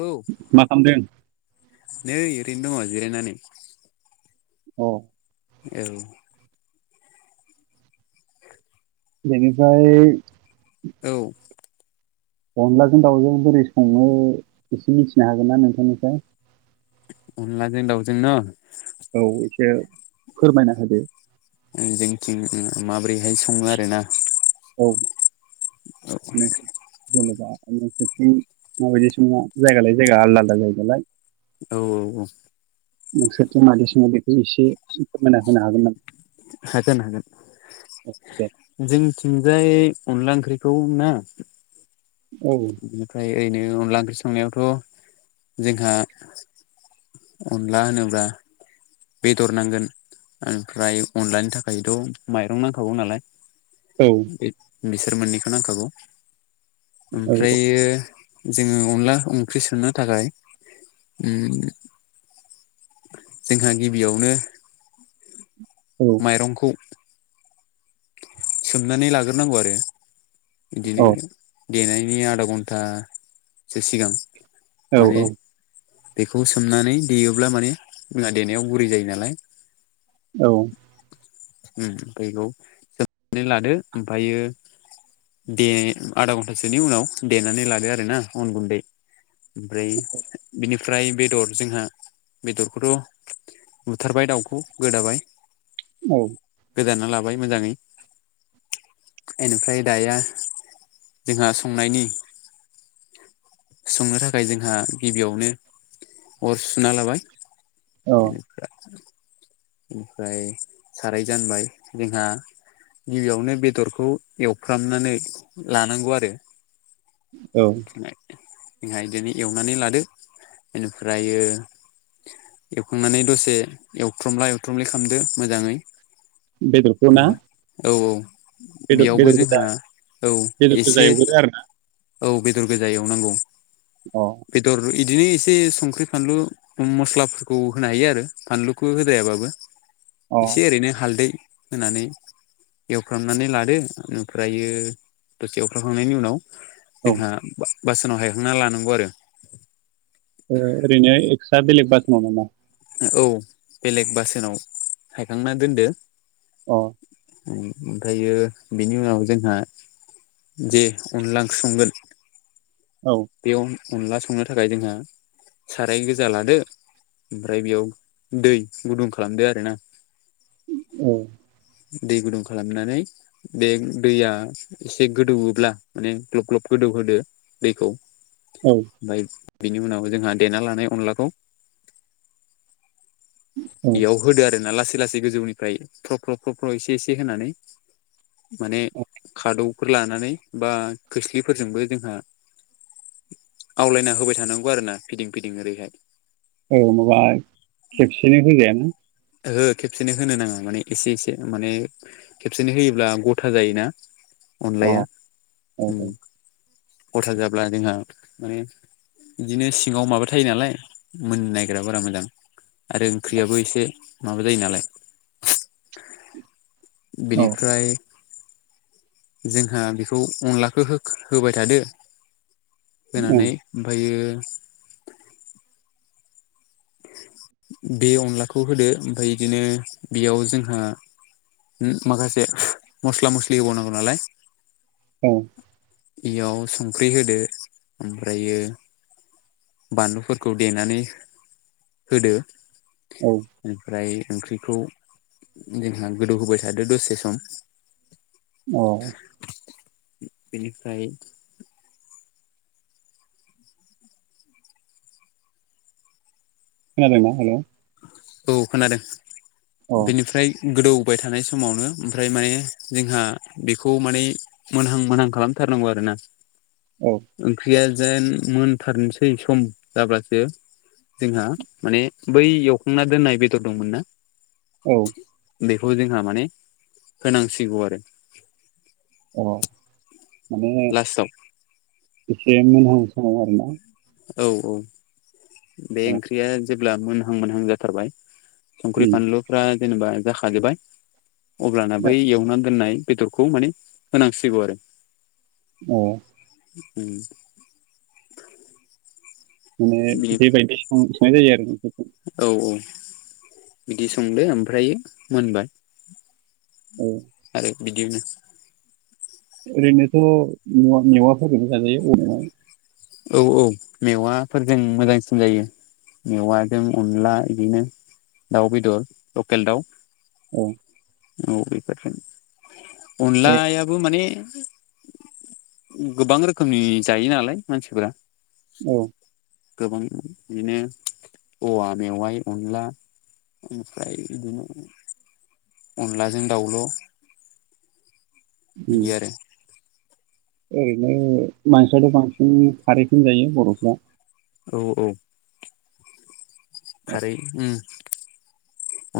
औ मा खालामदों? नै ओरैनो दङ' जिरायनानै। अ'। औ। बेनिफ्राय औ। अनलाजों दाउजों बोरै सङो एसे मिथिनो हागोन ना नोंथांनिफ्राय? अनलाजों दावजों न'। औ एसे फोरमायना होदो। ओ जोंथिं माबोरैहाय सङो आरो ना। औ। नोंसोर जेनेबा नोंसोरथिं माबायदि सङा जायगालाय जायगा आलदा आलदा जायो नालाय। औ औ औ। नोंसोरथ' मादि सङो बेखौ एसे फोरमायना होनो हागोन ना? हागोन हागोन। औ दे जोंथिंजाय अनला ओंख्रिखौ ना। औ बेनिफ्राय ओरैनो अनला ओंख्रि संनायावथ' जोंहा अनला होनोब्रा बेदर नांगोन ओमफ्राय अनलानि थाखायथ' माइरं नांखागौ नालाय। औ बे बिसोर मोननैखौ नांखागौ ओमफ्रायो जोङो अनला ओंख्रि संनो थाखाय उम जोंहा गिबियावनो औ माइरंखौ सोमनानै लाग्रोनांगौ आरो औ बिदिनो देनायनि आधा घन्टा सो सिगां। औ माने औ। बेखौ सोमनानै देयोब्ला माने जोंना देनायाव गुरै जायो नालाय। औ। उम फैगौ सोमनानै लादो ओमफायो दे आधा घन्टासोनि उनाव देनानै लादो आरो ना अन गुन्दै। ओमफ्राय बेनिफ्राय बेदर जोंहा बेदरखौथ' बुथारबाय दाउखौ गोदाबाय। औ। गोदाना लाबाय मोजाङै। बेनिफ्राय दाया जोंहा संनायनि संनो थाखाय जोंहा गिबियावनो अर सुना लाबाय औ बेनिफ्राय ओमफ्राय साराय जानबाय जोंहा गिबियावनो बेदरखौ एवफ्रामनानै लानांगौ आरो औ जोंहा बिदिनो एवनानै लादो बेनिफ्रायो एवखांनानै दसे हुथ्रमलाय हरथ्रमलाय खालामदो मोजाङै बेदरखौ ना हबा औ औ बेदर बेयावबो बेदर गोजा जोंहा औ बेदर गोजा एसे एवगोरो आरो ना औ बेदर गोजा एवनांगौ अ बेदर बिदिनो एसे संख्रि फानलु मस्लाफोरखौ होनो हायो आरो फानलुखौ होद्रायाबाबो औ एसे ओरैनो हालदै होनानै एवफ्रामनानै लादो ओमफ्रायो दसे एवख्रखांनायनि उनाव ओ जोंहा बासोनाव हायखांना लानांगौ आरो ओरैनो एक्सट्रा बेलेग बास माव नामा औ बेलेग बासोनाव हायखांना दोनदो औ ओमफ्रायो बेनि उनाव जोंहा जे अनला संगोन औ बे अनला संनो थाखाय जोंहा साराय गोजा लादो ओमफ्राय बेयाव दै गुदुं खालामदो आर ना औ दै गुदुं खालामनानै बे दैया एसे गोदौब्ला माने ग्लब ग्लब गोदौ गोदौ होदो दैखौ। औ ओमफ्राय बिनि उनाव जोंहा देना लानाय अनलाखौ औ बेयाव होदो आर ना लासै लासै गोजौनिफ्राय फ्रब फ्रब फ्रब एसे एसे होनानै माने औ खादौफोर लानानै बा खोस्लिफोरजोंबो जोंहा आवलायना होबाय थानांगौ आरो ना फिदिं फिदिं ओरैहाय। औ माबा खेबसेनो होजायाना। हो खेबसेनो होनो नाङा माने एसे एसे माने खेबसेनो होयोब्ला गथा जायोना। अ अनलाया औ गथा जाब्ला जोंहा माने बिदिनो सिङाव माबा थायो नालाय मोन नायग्रा बारा मोजां। आरो ओंख्रियाबो एसे माबा जायो नालाय। औ बेनिफ्राय जोंहा बेखौ अनलाखौ होबाय थादो होनानै ओमफ्रायो बे अनलाखौ होदो ओमफ्राय बिदिनो बेयाव जोंहा माखासे मस्ला मस्लि होबावनांगौ नालाय औ इयाव संख्रि होदो ओमफ्रायो बानलुफोरखौ देनानै होदो औ ओमफ्राय। ओंख्रिखौ जोंहा गोदौ होबाय थादो दसे सम। औ बेनिफ्राय खोनादों ना हेल'। औ खोनादों अ बेनिफ्राय गोदौ होबाय थानाय समावनो ओमफ्राय माने जोंहा बेखौ माने मोनहां मोनहां खालामथारनांगौ आरो औ ओंख्रिया जाइन मोनथारनोसै सम जाब्लासो जोंहा माने बै एवखांना दोननाय बेदर दंमोन ना? औ। बेखौ जोंहा माने होनांसिगौ आरो। औ माने लास्टाव एसे मोनहां समाव आरोना? औ औ बे अ ओंख्रिया जेब्ला मोनहां मोनहां जाथारबाय संख्रि उम फानलुफ्रा जेनोबा जाखाजोबबाय अब्लाना अ बै एवनानै दोननाय बेदरखौ माने होनांसिगौ आरो। औ। उम। माने बेबायदि सं संनाय जायो आरो। औ औ बिदि संदो ओमफ्राय मोनबाय। औ। आरो बिदिनो ओरैनोथ' मेवा मेवाफोरजों जाजायो [unintelligible] औ औ मेवाफोरजों मोजांसिन जायो। मेवाजों अनला बिदिनो दाउ बेदर लकेल दाउ। औ। औ बेफोरनो, अनलायाबो माने गोबां रोखोमनि जायो नालाय मानसिफोरा। औ। गोबां बिदिनो औवा मेवा अनला ओमफ्राय बिदिनो अनलाजों दाउल' उम बिदि आरो। ओरैनो मानसियाथ' बांसिन खारैखौनो जायो बर'फ्रा? औ औ। खारै उम।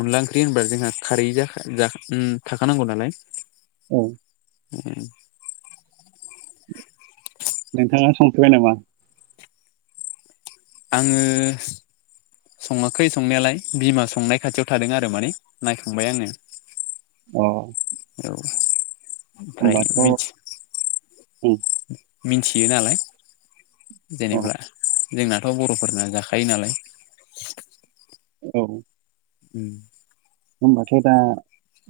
अनला ओंख्रि होनबा जोंहा खारै जाखा जाखा उम थाखानांगौ नालाय। औ। उम। नोंथाङा संफेरबाय नामा? आङो सङाखै संनायालाय बिमा संनाय खाथियाव थादों आरो माने नायखांबाय आङो। अ। औ ओमफ्राय होमबाथ' ओं मिथि मिथियो नालाय अ जेनोबा जोंनाथ' बर'फोरना जाखायो नालाय। औ। उम। होमबाथ दा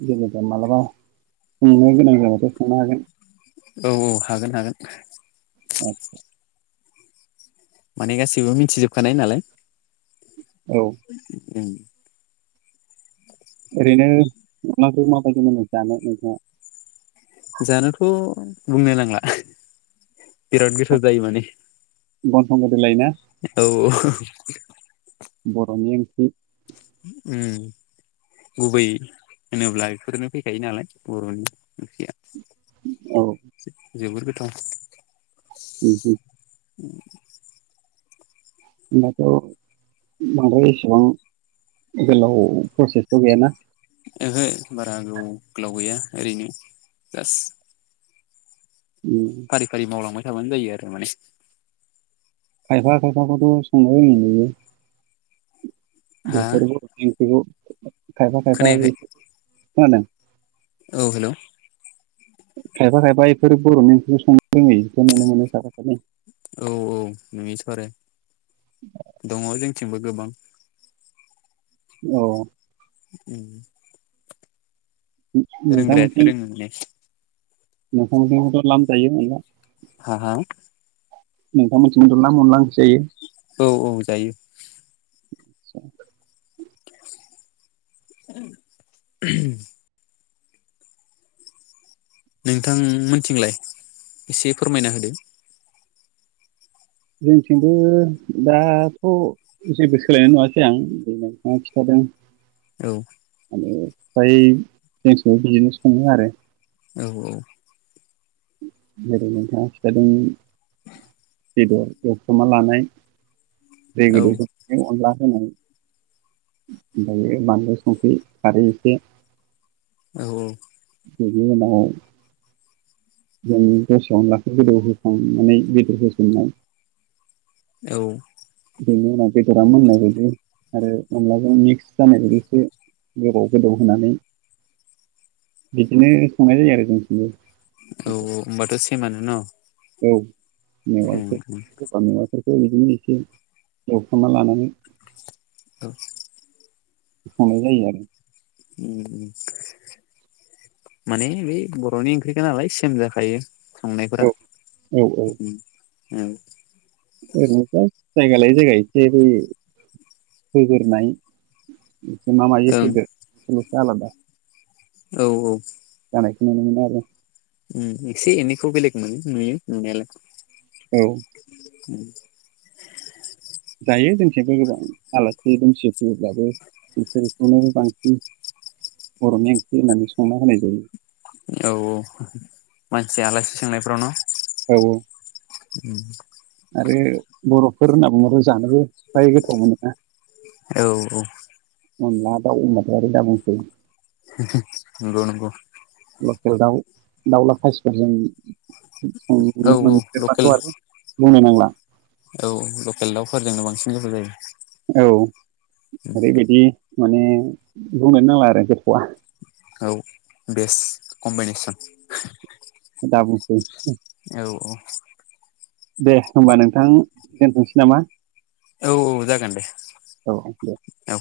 जेबा मालाबा संनो गोनां जाबथाय' संनो हागोन। औ औ हागोन हागोन। आतसा। माने गासिबो मिथिजोबखानाय नालाय। औ। उम। ओरैनो माब्रै माबायदि मोनो जानो नोंथाङा? जानोथ' बुंनो नांला बिराद गोथाव जायो माने। गन्थं गोदोलायनाय? औ औ। बर'नि ओंख्रि। उम। गुबै होनोब्ला बेफोरनो फैखायो नालाय बर'नि ओंख्रिया औ जोबोर गोथाव उ उ [inaudible] होमबाथ' बांद्राय एसेबां गोलाव प्रजेकथ' गैयाना? ओहो बारा गोबाव गोलाव गैया ओरैनो जास्ट उम, फारि फारि मावलांबाय थाबानो जायो आरो माने खायफा खायफाखौथ' संला बायबानो मोनजोबो। हा बेफोरबो बेफोरखौ खायफा खायफा खोनायाखै बेफोर खोनादों औ हेल' खायफा खायफा बेफोर बर'नि ओंख्रि संनो रोङै बेखौ नुनो मोनो खायफाखौ औ औ नुयोथ' आरो दङ जोंथिंबो गोबां औ [unintelligible] रोंग्रायासो रोंङो माने नोंसोरनिथिंथ' लामजायो अनला? हा हा नोंथां मोननिथिंबो लाम अनला ओंख्रि औ औ जायो। [inaudible] [unintelligible] नोंथां मोनथिंलाय एसे फोरमायना होदो। जोंथिंबो दाथ' जेबो सोलायनाय नुवासै आं नोंथाङा खिथादों। उम औ ओ फ्राय जोंथिंबो बिदिनो सङो आरो औ औ जेरै नोंथाङा खिथादोंमोन। बेदर एवफ्रामना लानाय दै औ गोदौनायाव अनला होनाय ओमफायो बानलु संख्रि खारै एसे औ औ बिनि उनाव जों दसेयावनो लाखै गोदौ होखांनानै बेदर होसननाय औ बेनि उनाव बेदरा मोननाय बायदि आरो अनलाजों मिक्स जानाय बायदि एसे गोबाव गोदौ होनानै बिदिनो संनाय जायो आरो जोंथिंबो। औ औ होमबाथ' सेमानो न'? औ मेवाइ उम [unintelligible] खो उम इदिनो एसे एवखांना लानानै औ खांनाय जायो आरो। उम उम माने बै बर'नि ओंख्रिखा नालाय सेम जाखायो। संनायफोरा आरो औ उम औ ओरैनोथ' जायगा लायै जायगा एसे होयै होगोरनाय एसे मा मायै ओं होदो सेल'सो आलादा औ औ जानायखौ नुनो मोनो आरो उम एसे एनैखौ बेलग मोनो नुयो नुनायाला औ उम [inaudible] जायो जोंथिंबो गोबां आलासि दुमसि फैयोब्लाबो बेफोरखौनो बांसिन बर'नि ओंख्रि होननानै संना होनाय जायो। औ औ मानसि आलासि सोंनायफोराव न' औ औ उम आरो बर'फोर होनना बुङोबा जानोबो फ्राय गोथाव मोनोना औ औ अनला दाउ [unintelligible] दा बुंसै [unintelligible] नंगौ नंगौ लकेल दाउ दाउला खासिफोरजों औ संनो औ लकेल मोनदेरबाथ' आरो बुंनो नांला औ लकेल दाउफोरजोंनो बांसिन गोेथाव जायो। औ ओरैबायदि माने बुंनोनो नांला आरो गोथावा औ बेस्ट कम्बिनेसन दाबुंसै औ औ दे होमबा नोंथां दोनथ'नोसै नामा औ औ जागोन दे औे दे औ